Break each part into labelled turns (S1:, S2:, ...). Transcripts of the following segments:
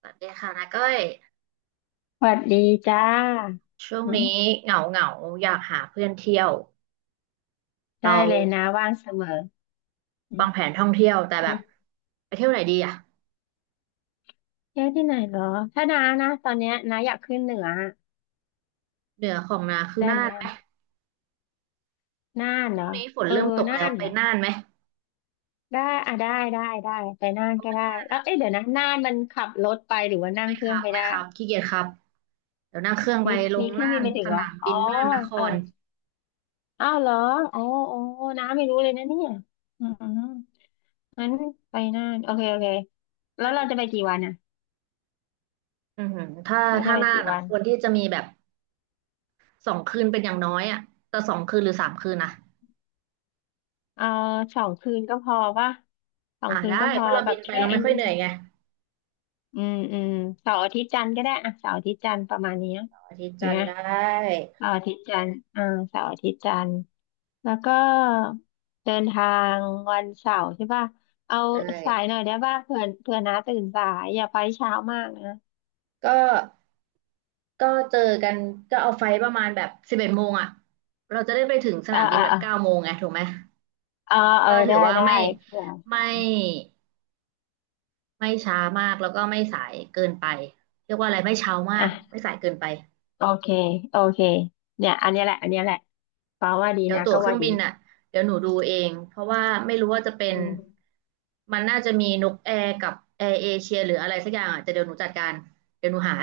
S1: สวัสดีค่ะนาก้อย
S2: สวัสดีจ้า
S1: ช่วง
S2: อื
S1: นี้
S2: ม
S1: เหงาเหงาอยากหาเพื่อนเที่ยวเรา
S2: ได้เลยนะว่างเสมออืม
S1: วางแผนท่องเที่ยวแต่แบ
S2: อื
S1: บ
S2: ม
S1: ไปเที่ยวไหนดีอ่ะ
S2: เที่ยวที่ไหนเหรอถ้าน้านะตอนเนี้ยน้าอยากขึ้นเหนือ
S1: เหนือของนาคือ
S2: ได้ไห
S1: น่า
S2: ม
S1: นไห
S2: อะ
S1: ม
S2: น่านเหรอ
S1: นี้ฝน
S2: เออ
S1: เริ่มตก
S2: น่า
S1: แล้ว
S2: น
S1: ไป
S2: เหรอ
S1: น่านไหม
S2: ได้อ่ะได้ได้ได้ไปน่านก็ได้แล้วเอ๊ะเดี๋ยวนะน่านมันขับรถไปหรือว่านั่ง
S1: ไม่
S2: เค
S1: ค
S2: รื่อ
S1: รั
S2: ง
S1: บ
S2: ไป
S1: ไม่
S2: ได้
S1: ครับขี้เกียจครับเดี๋ยวนั่งเครื่องไป
S2: มี
S1: ล
S2: มี
S1: ง
S2: เครื่อง
S1: น่า
S2: บิน
S1: น
S2: ไปถึ
S1: ส
S2: งเหรอ
S1: นาม
S2: อ๋อ
S1: บินน่านนค
S2: เออ
S1: ร
S2: อ้าวเหรออ๋ออ๋อน้าไม่รู้เลยนะเนี่ยอืมงั้นไปน่านโอเคโอเคแล้
S1: อื
S2: วเรา
S1: ม
S2: จะไปกี่วันอ่ะ
S1: อือหือถ้า
S2: เราจะไป
S1: น่าน
S2: กี่
S1: อ่ะ
S2: วัน
S1: ควรที่จะมีแบบสองคืนเป็นอย่างน้อยอ่ะแต่สองคืนหรือ3 คืนนะ
S2: เออ2 คืนก็พอว่าสอง
S1: อ่า
S2: คืน
S1: ได้
S2: ก็พ
S1: เพ
S2: อ
S1: ราะเรา
S2: แบ
S1: บิ
S2: บ
S1: นไป
S2: แค่
S1: เรา
S2: ไอ้
S1: ไม่ค่อย
S2: นี่
S1: เหนื่อยไง
S2: อืมอืมเสาร์อาทิตย์จันทร์ก็ได้อะเสาร์อาทิตย์จันทร์ประมาณเนี้ย
S1: อาทิตย์
S2: เห็
S1: จั
S2: น
S1: นท
S2: ไหม
S1: ร์ได้
S2: เสาร์อาทิตย์จันทร์อ่าเสาร์อาทิตย์จันทร์แล้วก็เดินทางวันเสาร์ใช่ป่ะเอา
S1: ได
S2: สาย
S1: ้
S2: หน่อยได้ป่ะเผื่อน้าตื่นสายอย่าไปเช้ามากนะ
S1: ก็ก็เจอกันก็เอาไฟประมาณแบบ11 โมงอ่ะเราจะได้ไปถึงส
S2: เออ
S1: นามบิ
S2: เอ
S1: น
S2: อ
S1: แบบ
S2: เออ
S1: 9 โมงไงถูกไหม
S2: เออเออ
S1: ก็ถื
S2: ได้
S1: อว่า
S2: ได้
S1: ไม่
S2: เผื่อ
S1: ไม่ช้ามากแล้วก็ไม่สายเกินไปเรียกว่าอะไรไม่เช้ามากไม่
S2: อ่ะ
S1: สายเกินไป
S2: โอเคโอเคเนี่ยอันเนี้ยแหละอันเนี้ยแหละฟ้าว่าดี
S1: เดี๋ยว
S2: นะ
S1: ตั๋ว
S2: ก็
S1: เครื่
S2: ว่า
S1: อง
S2: ดี
S1: บินอ่ะเดี๋ยวหนูดูเองเพราะว่าไม่รู้ว่าจะเป็น
S2: อืม
S1: มันน่าจะมีนกแอร์กับแอร์เอเชียหรืออะไรสักอย่างอ่ะแต่เดี๋ยวหนูจัดการเดี๋ยวหนูหา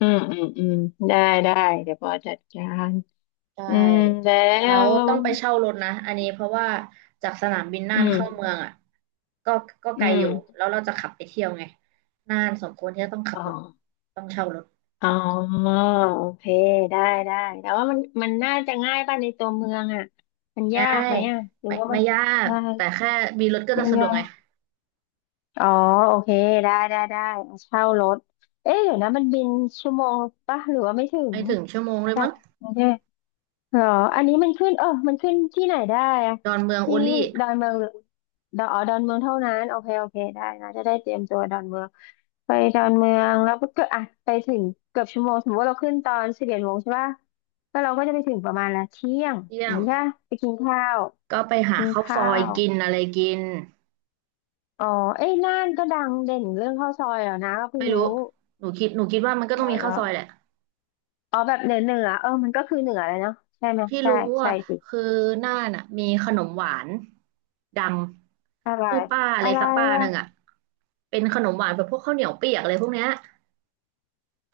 S2: อืมอืมอืมได้ได้เดี๋ยวปอจัดการ
S1: ใช
S2: อืมแล้
S1: ่แล้ว
S2: ว
S1: ต้องไปเช่ารถนะ อันนี้เพราะว่าจากสนามบินน่า
S2: อื
S1: นเข้าเมื
S2: ม
S1: องอ่ะก็ไก
S2: อื
S1: ล
S2: ม
S1: อยู่ แล้วเราจะขับไปเที่ยวไงน่านสมควรที่จะต้องขับ
S2: อ๋อ
S1: รถต้องเช่ารถ
S2: อ๋อโอเคได้ได้แต่ว่ามันน่าจะง่ายป่ะในตัวเมืองอ่ะมัน
S1: ง่า
S2: ยากไหม
S1: ย
S2: อ่ะหรือ
S1: ไม่
S2: ว่ามัน
S1: ยาก
S2: ง่าย
S1: แต่แค่มีรถก็จะ
S2: ไม่
S1: สะดว
S2: ยา
S1: กไง
S2: กอ๋อโอเคได้ได้ได้เช่ารถเอ๊ะเดี๋ยวนะมันบินชั่วโมงป่ะหรือว่าไม่ถึง
S1: ไม่ถึงชั่วโมงเลย
S2: จา
S1: มั้
S2: ก
S1: ง
S2: กรุงเทพ เหรออันนี้มันขึ้นเออมันขึ้นที่ไหนได้อะ
S1: ดอนเมืองโอ
S2: ที่
S1: ลี่
S2: ดอนเมืองหรือดอนอ๋อดอนเมืองเท่านั้นโอเคโอเคได้นะจะได้เตรียมตัวดอนเมืองไปดอนเมืองแล้วก็อ่ะไปถึงเกือบชั่วโมงสมมติว่าเราขึ้นตอน11 โมงใช่ป่ะแล้วเราก็จะไปถึงประมาณละเที่ยง
S1: เที่
S2: อ
S1: ย
S2: ย่าง
S1: ง
S2: นี้ใช่ปะไปกินข้าว
S1: ก็ไปหา
S2: กิน
S1: ข้าวซ
S2: ข้า
S1: อย
S2: ว
S1: กินอะไรกิน
S2: อ๋อเอ้ยน่านก็ดังเด่นเรื่องข้าวซอยเหรอนะก็เพิ่งรู้
S1: หนูคิดว่ามันก็
S2: อ๋
S1: ต้อง
S2: อ
S1: มี
S2: เหร
S1: ข้าว
S2: อ
S1: ซอยแหละ
S2: อ๋อแบบเหนือเหนือเออมันก็คือเหนือเลยเนาะใช่ไหม
S1: ที่
S2: ใช่
S1: รู้
S2: ใช่
S1: อ่ะ
S2: สิ
S1: คือน่านอ่ะมีขนมหวานดัง
S2: อะไร
S1: ชื่อป้าอะไร
S2: อะไร
S1: สักป้าหนึ่งอ่ะ
S2: อะ
S1: เป็นขนมหวานแบบพวกข้าวเหนียวเปียกอะไรพวกเนี้ย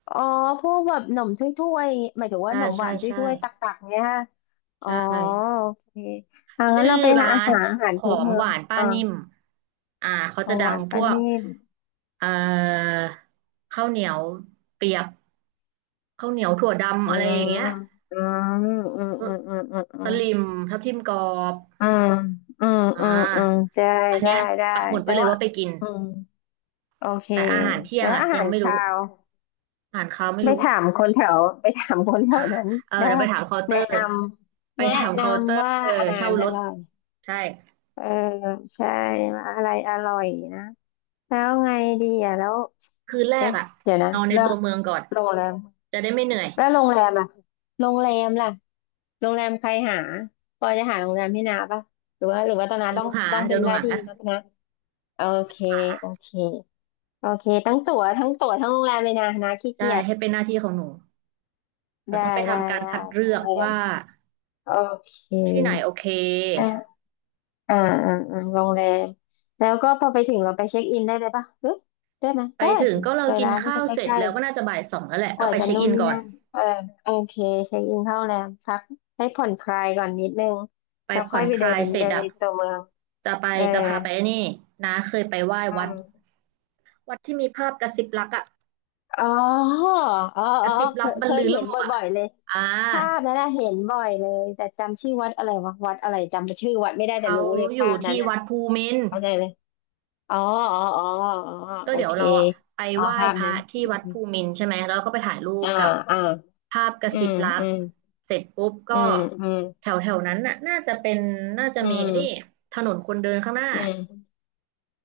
S2: อ๋อพวกแบบหนมถ้วยๆหมายถึงว่า
S1: ใช่
S2: หนมห
S1: ใช่
S2: วาน
S1: ใช่
S2: ถ้วยๆตักๆเนี่ยฮะอ๋อ
S1: ใช่
S2: โอเคอ่า
S1: ชื่
S2: งั้น
S1: อ
S2: เราไปหา
S1: ร้า
S2: อา
S1: น
S2: หารอาหาร
S1: ขอ
S2: พื้น
S1: ง
S2: เมื
S1: ห
S2: อง
S1: วานป้า
S2: อ่า
S1: นิ่มอ่าเขา
S2: ข
S1: จะ
S2: อง
S1: ดั
S2: หวา
S1: ง
S2: น
S1: พ
S2: ป้า
S1: วก
S2: นิ่ม
S1: เอ่อข้าวเหนียวเปียกข้าวเหนียวถั่ว
S2: อื
S1: ดำอะไร
S2: ม
S1: อย่างเงี้ย
S2: อืมอืม
S1: เออ
S2: อืมอืมอืมอื
S1: ส
S2: ม
S1: ลิมทับทิมกรอบ
S2: อืม
S1: อ่
S2: อืมอืมอืม
S1: า
S2: ใช่
S1: อัน
S2: ได้
S1: เนี้ย
S2: ได้
S1: ปักหมุด
S2: แต่
S1: ไว้เลย
S2: ว่า
S1: ว่าไปกิน
S2: อืมโอเค
S1: แต่อาหารเที่ย
S2: แล้
S1: ง
S2: ว
S1: อ่ะ
S2: อา
S1: ยั
S2: หา
S1: ง
S2: ร
S1: ไม่รู้
S2: คาว
S1: อาหารเช้าไม่รู้
S2: ไปถามคนแถวนั้น
S1: เออ
S2: ได้
S1: เดี๋ยวไป
S2: ว่า
S1: ถามเคาน์เตอ
S2: แนะ
S1: ร์
S2: นำ
S1: ไป
S2: แนะ
S1: ถาม
S2: น
S1: เคาน์เตอ
S2: ำ
S1: ร์
S2: ว่าอาหา
S1: เช่า
S2: รอ
S1: รถ
S2: ร่อย
S1: ใช่
S2: เออใช่อะไรอร่อยนะแล้วไงดีอ่ะแล้ว
S1: คืนแรก
S2: เอ๊ะ
S1: อ่ะ
S2: เดี๋ยวนะ
S1: นอนใน
S2: แล้ว
S1: ตัวเมืองก่อน
S2: โรงแรม
S1: จะได้ไม่เหนื่อย
S2: แล้วโรงแรมล่ะโรงแรมล่ะโรงแรมใครหาปอจะหาโรงแรมให้นาปะหรือว่าตอนนา
S1: เดี๋ยวห
S2: ต้อ
S1: นู
S2: ง
S1: หา
S2: ต้อง
S1: เดี๋
S2: เป็
S1: ย
S2: น
S1: วหนู
S2: หน้า
S1: หา
S2: ที่นะนะโอเค
S1: หา
S2: โอเคโอเคทั้งตั๋วทั้งโรงแรมเลยนะนาขี้
S1: ได้
S2: เกียจ
S1: ให้เป็นหน้าที่ของหนูเรา
S2: ได้
S1: ต้องไป
S2: ได้
S1: ทำการ
S2: ได้
S1: คัด
S2: โร
S1: เลือ
S2: ง
S1: ก
S2: แรม
S1: ว่า
S2: โอเค
S1: ที่ไหนโอเค
S2: อ่าอ่าอ่าโรงแรมแล้วก็พอไปถึงเราไปเช็คอินได้เลยปะหรือได้ไหม
S1: ไป
S2: ได้
S1: ถึง
S2: สิ
S1: ก็เรา
S2: ใกล้
S1: กิน
S2: ร้านก็
S1: ข้า
S2: จะ
S1: วเสร็
S2: ใก
S1: จ
S2: ล้
S1: แล้วก็น่าจะบ่าย 2แล้วแหละ
S2: ๆป
S1: ก็
S2: ล่อย
S1: ไป
S2: จะ
S1: เช็ค
S2: นู่
S1: อิ
S2: น
S1: น
S2: นี่
S1: ก่อน
S2: นั่นเออโอเคเช็คอินเข้าโรงแรมพักให้ผ่อนคลายก่อนนิดนึง
S1: ไป
S2: แล้ว
S1: ผ่
S2: ค่
S1: อ
S2: อย
S1: น
S2: ไป
S1: ค
S2: เดิ
S1: ลาย
S2: น
S1: เสร็
S2: เดิ
S1: จ
S2: น
S1: อ่ะ
S2: ในตัวเมือง
S1: จะไป
S2: เออ
S1: จะพาไปไอ้นี่นะเคยไปไหว้วั
S2: อื
S1: ด
S2: ม
S1: วัดที่มีภาพกระซิบรักอ่ะ
S2: อ๋ออ๋ออ๋อ
S1: กระซิบ
S2: เค
S1: รับ
S2: ย
S1: บร
S2: เค
S1: รลื
S2: ย
S1: อโล
S2: เห็นบ
S1: กอ่ะ
S2: ่อยๆเลย
S1: อ่า
S2: ภาพนั้นนะเห็นบ่อยเลยแต่จำชื่อวัดอะไรวะวัดอะไรจำชื่อวัดไม่ได้แต่
S1: เขา
S2: รู้เลย
S1: อ
S2: ภา
S1: ยู่
S2: พนั้
S1: ที่
S2: นอ่ะ
S1: วัดภูมินทร์
S2: เข้าใจเลย อ๋ออ๋ออ๋ออ๋อ
S1: ก็
S2: โอ
S1: เดี๋ยว
S2: เค
S1: เราอ่ะไป
S2: อ๋อ
S1: ไหว้
S2: ภาพ
S1: พระ
S2: นั้น
S1: ที่
S2: อื
S1: วัด
S2: ม
S1: ภูมินทร์ใช่ไหมแล้วเราก็ไปถ่ายรูป
S2: อ่า
S1: กับ
S2: อ่า
S1: ภาพกระ
S2: อื
S1: ซิบ
S2: ม
S1: รัก
S2: อืม
S1: เสร็จปุ๊บก็
S2: อืมอืม
S1: แถวแถวนั้นน่ะน่าจะเป็นน่าจะ
S2: อื
S1: มี
S2: ม
S1: ไอ้นี่ถนนคนเดินข้างหน้า
S2: อืม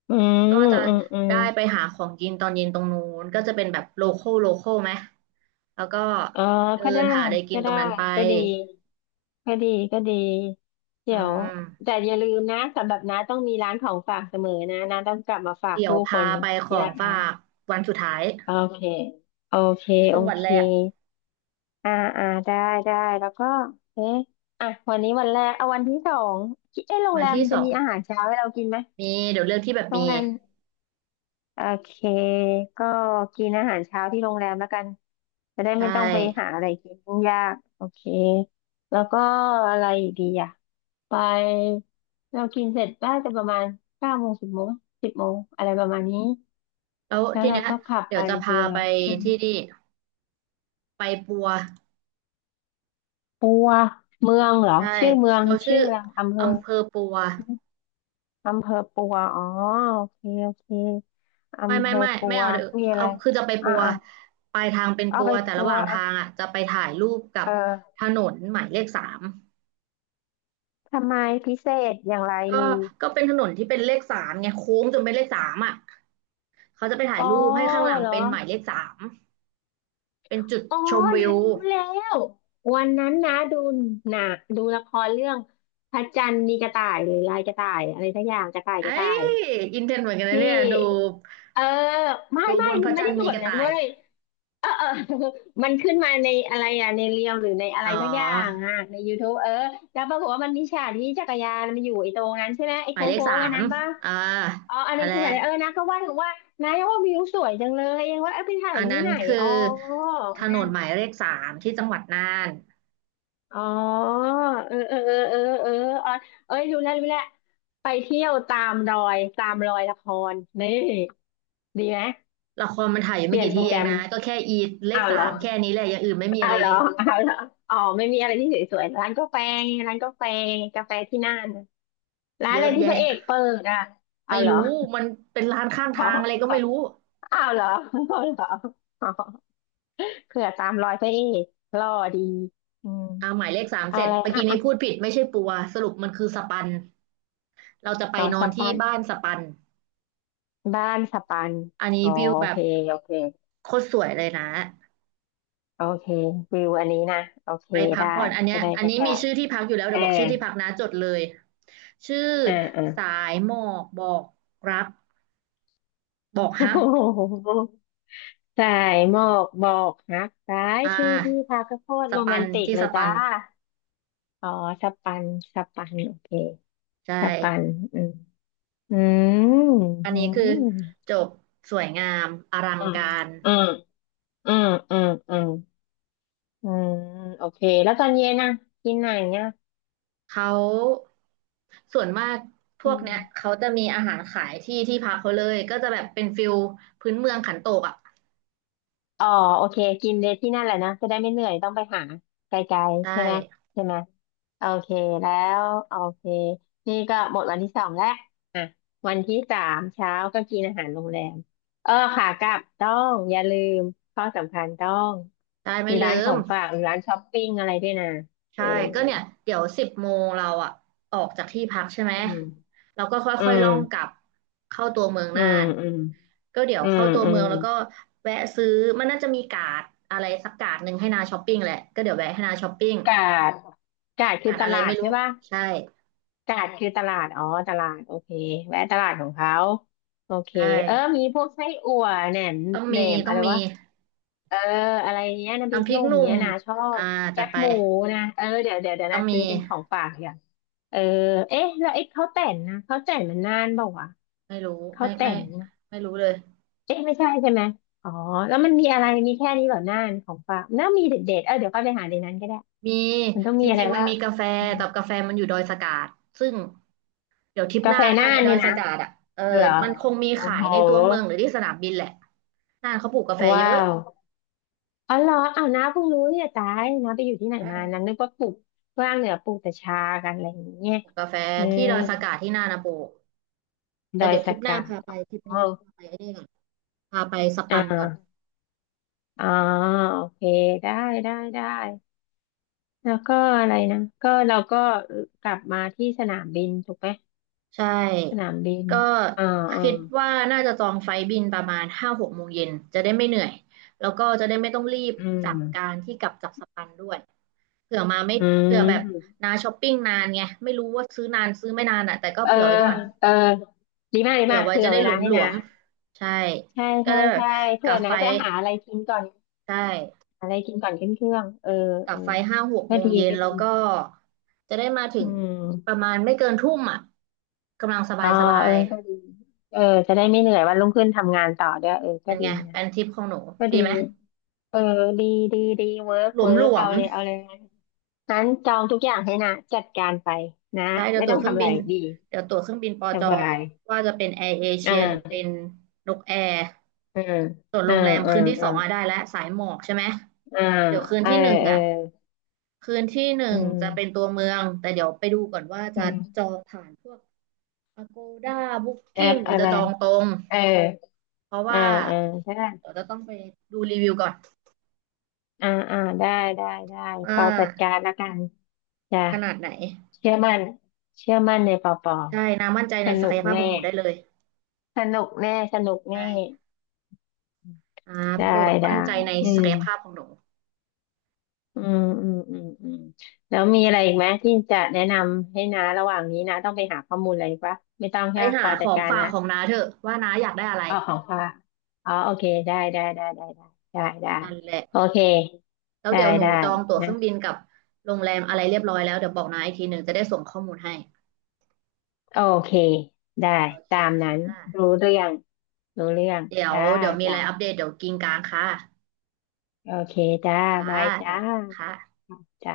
S2: อืม
S1: ก็จะ
S2: อืมอืม
S1: ได้ไปหาของกินตอนเย็นตรงนู้นก็จะเป็นแบบโลคอลโลคอลไหม แล้วก็
S2: เออ
S1: เดิ
S2: ก็
S1: น
S2: ได้
S1: หาอะไรกิ
S2: ก็
S1: นตร
S2: ได้
S1: งนั้นไป
S2: ก็ดีก็ดีก็ดี
S1: อื
S2: เดี๋ยว
S1: ม
S2: แต่อย่าลืมนะสำหรับน้าต้องมีร้านของฝากเสมอนะน้าต้องกลับมาฝาก
S1: เดี๋ยว
S2: ผู้ค
S1: พา
S2: น
S1: ไปขอ
S2: ยา
S1: ง
S2: ก
S1: ฝา
S2: นะ
S1: กวันสุดท้าย
S2: โอเคโอเค
S1: นี่
S2: โอ
S1: เพิ่งวัน
S2: เค
S1: แรก
S2: อ่าอ่าได้ได้แล้วก็เอ๊ะอ่ะวันนี้วันแรกเอาวันที่สองคิดเอ๊ะโรง
S1: วั
S2: แร
S1: น
S2: ม
S1: ที่
S2: มัน
S1: ส
S2: จะ
S1: อง
S2: มีอาหารเช้าให้เรากินไหม
S1: มีเดี๋ยวเรืองที่แบบ
S2: โร
S1: มี
S2: งแรมโอเคก็กินอาหารเช้าที่โรงแรมแล้วกันจะได้
S1: ใช่
S2: ไม่ต้องไปหาอะไรกินยุ่งยากโอเคแล้วก็อะไรอีกดีอ่ะไปเรากินเสร็จน่าจะประมาณ9 โมงสิบโมงสิบโมงอะไรประมาณนี้
S1: แล้ว
S2: แล้ว
S1: ที
S2: เรา
S1: เนี้ย
S2: ก็ขับ
S1: เดี๋
S2: ไป
S1: ยวจะพา
S2: ดูเล
S1: ไป
S2: ยอืม
S1: ที่นี่ไปปัว
S2: ปัวเมืองเหรอ
S1: ใช่
S2: ชื่อเมือง
S1: เขาชื่
S2: ชื่อ
S1: อ
S2: อะไรอำเภอ
S1: อำเภอปัว
S2: อำเภอปัว อ๋อโอเคโอเค
S1: ไม่
S2: อำเภ
S1: ไม่
S2: อ
S1: ไม่
S2: ปั
S1: ไม่
S2: ว
S1: เอาเดี๋ยว
S2: มีอะ
S1: เอา
S2: ไร
S1: คือจะไป
S2: อ่ะ
S1: ปัว
S2: อ่ะ
S1: ปลายทางเป็น
S2: เอา
S1: ปั
S2: ไป
S1: วแต่
S2: ปั
S1: ระห
S2: ว
S1: ว่างทางอ่ะจะไปถ่ายรูปกั
S2: เ
S1: บ
S2: ออ
S1: ถนนหมายเลขสาม
S2: ทำไมพิเศษอย่างไร
S1: ก็
S2: ลือ
S1: เป็นถนนที่เป็นเลขสามไงโค้งจนเป็นเลขสามอ่ะเขาจะไปถ่าย
S2: อ๋อ
S1: รูปให้ข้างหลัง
S2: เหรอ
S1: เป็นหมายเลขสามเป็นจุด
S2: อ๋อ
S1: ชมวิ
S2: นะ
S1: ว
S2: รู้แล้ววันนั้นนะดูหนังดูละครเรื่องพระจันทร์มีกระต่ายหรือลายกระต่ายอะไรสักอย่างกระต่าย
S1: ไอ้
S2: กระ
S1: ย
S2: ต่าย
S1: อินเทนเหมือนกันนะ
S2: ที่
S1: เนี่ยดู
S2: เออไม่
S1: ดู
S2: ไม่
S1: บนพ
S2: มัน
S1: ระ
S2: ไม่
S1: จัน
S2: ได้
S1: ทร์
S2: ดู
S1: มี
S2: แบ
S1: ก
S2: บ
S1: ระ
S2: นั้น
S1: ต่าย
S2: เว้ย เออ เออ มันขึ้นมาในอะไรอะในเรียวหรือในอะไร
S1: อ๋อ
S2: ทักอย่างอะในยูท t บเออแล้วปรากฏว่ามันมีฉากที่จักรยานมันอยู่ไอ้ตรงนั้นใช่ไหมไอ้
S1: ห
S2: โค
S1: มายเลข
S2: ้
S1: สา
S2: งๆอัน
S1: ม
S2: นั้นป่ะ
S1: อ่า
S2: อ๋ออัน
S1: นั่
S2: นั้น
S1: นแห
S2: คือ
S1: ละ
S2: แบบนะก็ว่าถึงว่านะว่าวิวสวยจังเลยเองว่าเออไปถ่าย
S1: อัน
S2: ที่
S1: นั้น
S2: ไหน
S1: คื
S2: อ๋อ
S1: อถน
S2: นั่
S1: นหมา
S2: น
S1: ยเลขสามที่จังหวัดน่าน
S2: อ๋อเออเออเออเออเอออ๋อเอ้ยรู้แล้วรู้แล้วไปเที่ยวตามรอยตามรอยละครนี่ดีไหม
S1: ละครมันถ่ายอยู่
S2: เป
S1: ไม่
S2: ลี่ยน
S1: กี่
S2: โปร
S1: ที่
S2: แก
S1: เอ
S2: ร
S1: ง
S2: ม
S1: นะก็แค่อีเลข
S2: อ้าว
S1: สา
S2: เหรอ
S1: มแค่นี้แหละอย่างอื่นไม่มี
S2: เอา
S1: อะไร
S2: เหร
S1: เล
S2: อ
S1: ย
S2: เอาเหรออ๋อไม่มีอะไรที่สวยๆร้านกาแฟไงร้านกาแฟกาแฟที่น่านน่ะร้าน
S1: เย
S2: อะไร
S1: อะ
S2: ที่พ
S1: แยะ
S2: ระเอกเปิดอ่ะ เอา
S1: ไม่
S2: เหรอ
S1: รู้มันเป็นร้านข้าง
S2: อ๋
S1: ทางอะไรก็ไม่
S2: อ
S1: รู้
S2: เอาเหรอเอาเหรออ๋อเผื่อตามรอยพระเอกหล่อดีอืม
S1: อ่าหมายเลขสาม
S2: เอา
S1: เสร็จ
S2: อะไร
S1: เมื่อ
S2: อ่ะ
S1: กี้นี้
S2: อ่ะ
S1: พูดผิดไม่ใช่ปัวสรุปมันคือสปันเราจะไป
S2: ต่อ
S1: นอ
S2: ส
S1: นที่
S2: ปัน
S1: บ้านสปัน
S2: บ้านสปัน
S1: อันนี้
S2: อ๋อ
S1: วิว
S2: โอ
S1: แบ
S2: เค
S1: บ
S2: โอเค
S1: โคตรสวยเลยนะ
S2: โอเควิวอันนี้นะโอเค
S1: ไปพัก
S2: ได้
S1: ผ่อนอันเนี้
S2: จะ
S1: ย
S2: ได้
S1: อั
S2: ไป
S1: นนี้
S2: ถ่า
S1: มี
S2: ย
S1: ชื่อที่พักอยู่แล้ว
S2: เอ
S1: เดี๋ย
S2: อ
S1: วบอกชื่อที่พักนะจดเลยชื่อ
S2: เออเออ
S1: สายหมอกบอกรักบอกฮัก
S2: สายหมอกบอกฮักได้าย
S1: อ่
S2: ชื่อที่
S1: า
S2: พักก็โคตร
S1: ส
S2: โรแม
S1: ปัน
S2: นติก
S1: ที่
S2: เล
S1: ส
S2: ย
S1: ปั
S2: จ้า
S1: น
S2: อ๋อสปันสปันโอเค
S1: ใช่
S2: สปันอืมอืม
S1: อัน
S2: อื
S1: นี้คือ
S2: ม
S1: จบสวยงามอลัง
S2: อืม
S1: การ
S2: อืมอืมอืมอืมอืมโอเคแล้วตอนเย็นนะกินไหนเนี่ย
S1: เขาส่วนมากพ
S2: อื
S1: วก
S2: ม
S1: เนี้ยเขาจะมีอาหารขายที่ที่พักเขาเลยก็จะแบบเป็นฟิลพื้นเมืองขันโตกอ่ะ
S2: อ๋อโอเคกินเลยที่นั่นแหละนะจะได้ไม่เหนื่อยต้องไปหาไกล
S1: ใช่
S2: ๆใช่ไหมใช่ไหมโอเคแล้วโอเคนี่ก็หมดวันที่สองแล้วอ่ะวันที่สามเช้าก็กินอาหารโรงแรมเออขากลับต้องอย่าลืมข้อสำคัญต้อง
S1: ได้ไม่
S2: มี
S1: เลิ
S2: ร้านขอ
S1: ม
S2: งฝากหรือร้านช้อปปิ้งอะไรด้วยนะเอ
S1: ใช่
S2: อ
S1: ก็เนี่ยเดี๋ยว10 โมงเราอะออกจากที่พักใช่ไหม
S2: อืม
S1: เราก็ค
S2: อื
S1: ่อยๆล่องกลั
S2: ม
S1: บเข้าตัวเมือง
S2: อื
S1: น่า
S2: ม
S1: น
S2: อืม
S1: ก็เดี๋ยว
S2: อื
S1: เข้า
S2: ม
S1: ตัว
S2: อื
S1: เมื
S2: ม
S1: องแล้วก็แวะซื้อมันน่าจะมีการ์ดอะไรสักการ์ดหนึ่งให้นาช้อปปิ้งแหละก็เดี๋ยวแวะให้นาช้อปปิ้ง
S2: กาดกาดคื
S1: กา
S2: อ
S1: ร์ด
S2: ต
S1: อะไร
S2: ลาด
S1: ไม่
S2: ใช่
S1: รู้
S2: ป่ะ
S1: ใช่
S2: ตลาดคือตลาดอ๋อตลาดโอเคแวะตลาดของเขาโอเค
S1: ใช่
S2: เออมีพวกไส้อั่วแหนม
S1: ต้อง
S2: แหน
S1: มี
S2: ม
S1: ต้อ
S2: อะ
S1: ง
S2: ไร
S1: มี
S2: วะเอออะไรเนี้ยน้ำพริก
S1: น้ำพริ
S2: ห
S1: ก
S2: นุ่ม
S1: หนุ่ม
S2: เนี้ยนะชอบ
S1: อ่า
S2: แค
S1: จัด
S2: บ
S1: ไป
S2: หมูนะเออเดี๋ยว
S1: ต้อง
S2: นะ
S1: มี
S2: ซื้อเป็นของฝากอย่างเออเอ๊ะแล้วไอ้ข้าวแต่นนะข้าวแต่นมันน่านเปล่าวะ
S1: ไม่รู้
S2: ข้า
S1: ไม่
S2: วแต่
S1: ไม่
S2: นนะ
S1: ไม่รู้เลย
S2: เอ๊ะไม่ใช่ใช่ไหมอ๋อแล้วมันมีอะไรมีแค่นี้เหรอน่านของฝากน่ามีเด็ดๆเออเดี๋ยวก็ไปหาในนั้นก็ได้
S1: มี
S2: มันต้อง
S1: จ
S2: มีอะไร
S1: ริงๆมัน
S2: ว่าง
S1: มีกาแฟ
S2: อืม
S1: แต่กาแฟมันอยู่ดอยสะกาดซึ่ง เดี๋ยวทริปห
S2: กา
S1: น้า
S2: แฟ
S1: แล้วกั
S2: น่า
S1: น
S2: น
S1: ไอ้ดอ
S2: เนี่
S1: ย
S2: ยนะ
S1: สะกาดอ่ะเออ
S2: เหรอ
S1: มันคงมี
S2: โอ้
S1: ขา
S2: โห
S1: ยในตัวเมืองหรือที่สนามบินแหละน่านเขาปลูกกาแฟเย
S2: ว้า
S1: อะ
S2: วอ๋อเหรออ้าวน้าเพิ่งรู้เนี่ยตายน้าไปอยู่ที่ไหน
S1: ใช่
S2: มานั้นนึกว่าปลูกว่างเหนือปลูกแต่ชากันอะไรอย่างเงี้ย
S1: ปลูกกาแฟ
S2: อื
S1: ที่
S2: ม
S1: ดอยสะกาดที่น่านนะปลูก
S2: ด
S1: แต่
S2: อย
S1: เดี๋ยวทริ
S2: สะ
S1: ปหน้า
S2: กา
S1: พา
S2: ด
S1: ไปทริป
S2: อ๋อ
S1: นี้พาไปไอ้นี่ก่อนพาไปส
S2: อ่
S1: ปันก่อน
S2: าอ๋อโอเคได้ได้ได้แล้วก็อะไรนะเราก็กลับมาที่สนามบินถูกไหม
S1: ใช
S2: ส
S1: ่
S2: นามบิน
S1: ก็
S2: อ่าอ่า
S1: คิดว่าน่าจะจองไฟล์บินประมาณห้าหกโมงเย็นจะได้ไม่เหนื่อยแล้วก็จะได้ไม่ต้องรีบ
S2: อื
S1: จากกา
S2: ม
S1: รที่กลับจากสปันด้วยเผื่อมาไม่
S2: อื
S1: เผื่อแบบ
S2: ม
S1: นาช้อปปิ้งนานไงไม่รู้ว่าซื้อนานซื้อไม่นานอ่ะแต่ก็
S2: เออ
S1: เผื่อไว้ก่อน
S2: เออดีมากดี
S1: เผื่อ
S2: มาก
S1: ไว้
S2: เผื่
S1: จะ
S2: อ
S1: ได้
S2: เว
S1: หล
S2: ลา
S1: วม
S2: ให้
S1: หล
S2: นะ
S1: วมใช่
S2: ใช่
S1: ก็
S2: ใช่
S1: ได้แบบ
S2: ใช่
S1: ก
S2: เผื่
S1: ลั
S2: อ
S1: บไฟ
S2: นะจะ
S1: ท์
S2: หาอะไรกินก่อน
S1: ใช่
S2: อะไรกินก่อนขึ้นเครื่อง เออ
S1: ก
S2: เอ
S1: ลั
S2: อ
S1: บไฟท์ห้าหก
S2: ก็
S1: โมง
S2: ดี
S1: เย็น
S2: ก็ดี
S1: แล้วก็จะได้มาถึ
S2: อื
S1: งประ
S2: ม
S1: มาณไม่เกินทุ่มอ่ะกำลังสบา
S2: อ๋อ
S1: ยสบา
S2: เออ
S1: ย
S2: ก็ดี เออจะได้ไม่เหนื่อยวันรุ่งขึ้นทำงานต่อด้วยเออ
S1: เป็
S2: ก็
S1: น
S2: ดี
S1: ไง
S2: นะ
S1: เป็นทริปของหนู
S2: ก็
S1: ดี
S2: ดี
S1: ไหม
S2: เออดีดีเวิร์ก
S1: หลว
S2: เวิ
S1: มห
S2: ร์
S1: ล
S2: ก
S1: ว
S2: เอา
S1: ม
S2: เลยเอาเลยงั้นจองทุกอย่างให้นะจัดการไปนะ
S1: ใช่
S2: ไม่ต้องทำอะไรดี
S1: เดี๋ยวตั๋วเครื่องบินปอ
S2: ส
S1: จอง
S2: บาย
S1: ว่าจะเป็นแอร์เอ
S2: อ่
S1: เชียหรือเป็น
S2: า
S1: นกแอร์
S2: อ่า
S1: ส่วนโร
S2: อ่า
S1: งแรม
S2: อ่า
S1: คืนที่ส
S2: อ่
S1: องอ่ะได้แล้วสายหมอกใช่ไหม
S2: าอ่า
S1: เดี๋ยวคืน
S2: เออ
S1: ที่หนึ่ง
S2: เออ
S1: อ่ะคืนที่ห
S2: อื
S1: นึ่งจะเป็น
S2: ม
S1: ตัวเมืองแต่เดี๋ยวไปดูก่อนว่า
S2: อื
S1: จะ
S2: ม
S1: จองผ่านพวก Agoda
S2: แอ
S1: Booking
S2: ป
S1: หรือ
S2: อะ
S1: จะ
S2: ไร
S1: จองตรง
S2: เออ
S1: เพราะ
S2: อ่า
S1: ว่า
S2: อ่าใช่
S1: เดี๋ยวจะต้องไปดูรีวิวก่อน
S2: อ่าได้ได้ป
S1: ว่า
S2: อจัดการละกันจ้ะ
S1: ขนาดไหน
S2: เชื่อมั่นเชื่อมั่นในปอปอ
S1: ใช่นามั่นใจ
S2: ส
S1: ในศั
S2: นุ
S1: ก
S2: ก
S1: ยภาพ
S2: แน่
S1: ของหนูได้เลย
S2: สนุกแน่สนุก
S1: ใช่
S2: แน่
S1: อ่า
S2: ได้
S1: โปรด
S2: ได้
S1: มั่นใจใน
S2: อื
S1: ศัก
S2: ม
S1: ยภาพของหนู
S2: อืมอืมอืมอืมแล้วมีอะไรอีกไหมที่จะแนะนำให้นะระหว่างนี้นะต้องไปหาข้อมูลอะไรปะไม่ต้อง
S1: ไป
S2: ใช่ปะ
S1: หา
S2: ปอ
S1: ข
S2: จัด
S1: อง
S2: การ
S1: ฝาก
S2: นะ
S1: ของน้าเถอะว่าน้าอยากได้อะไร
S2: อ๋อของป้าอ๋อโอเคได้ได้ได้ได้ได้ได้ได้
S1: นั่นแหละ
S2: โอเค
S1: แล้ว
S2: ได้
S1: เดี๋ยวหนู
S2: ได้
S1: จองตั๋วเครื่อง
S2: นะ
S1: บินกับโรงแรมอะไรเรียบร้อยแล้วเดี๋ยวบอกน้าอีกที 1จะได้ส่งข้อมูลให้
S2: โอเค ได้
S1: โอเค
S2: ตามนั้น
S1: ค่ะ
S2: รู้เรื่องรู้เรื่อง
S1: เดี๋ยว
S2: จ้า
S1: เดี๋ยวมีอะ
S2: จ้า
S1: ไรอัปเดตเดี๋ยวกินกลางค่ะ
S2: โอเคจ้า
S1: ค่ะ
S2: บายจ้า
S1: จ้ะค่ะ
S2: จ้า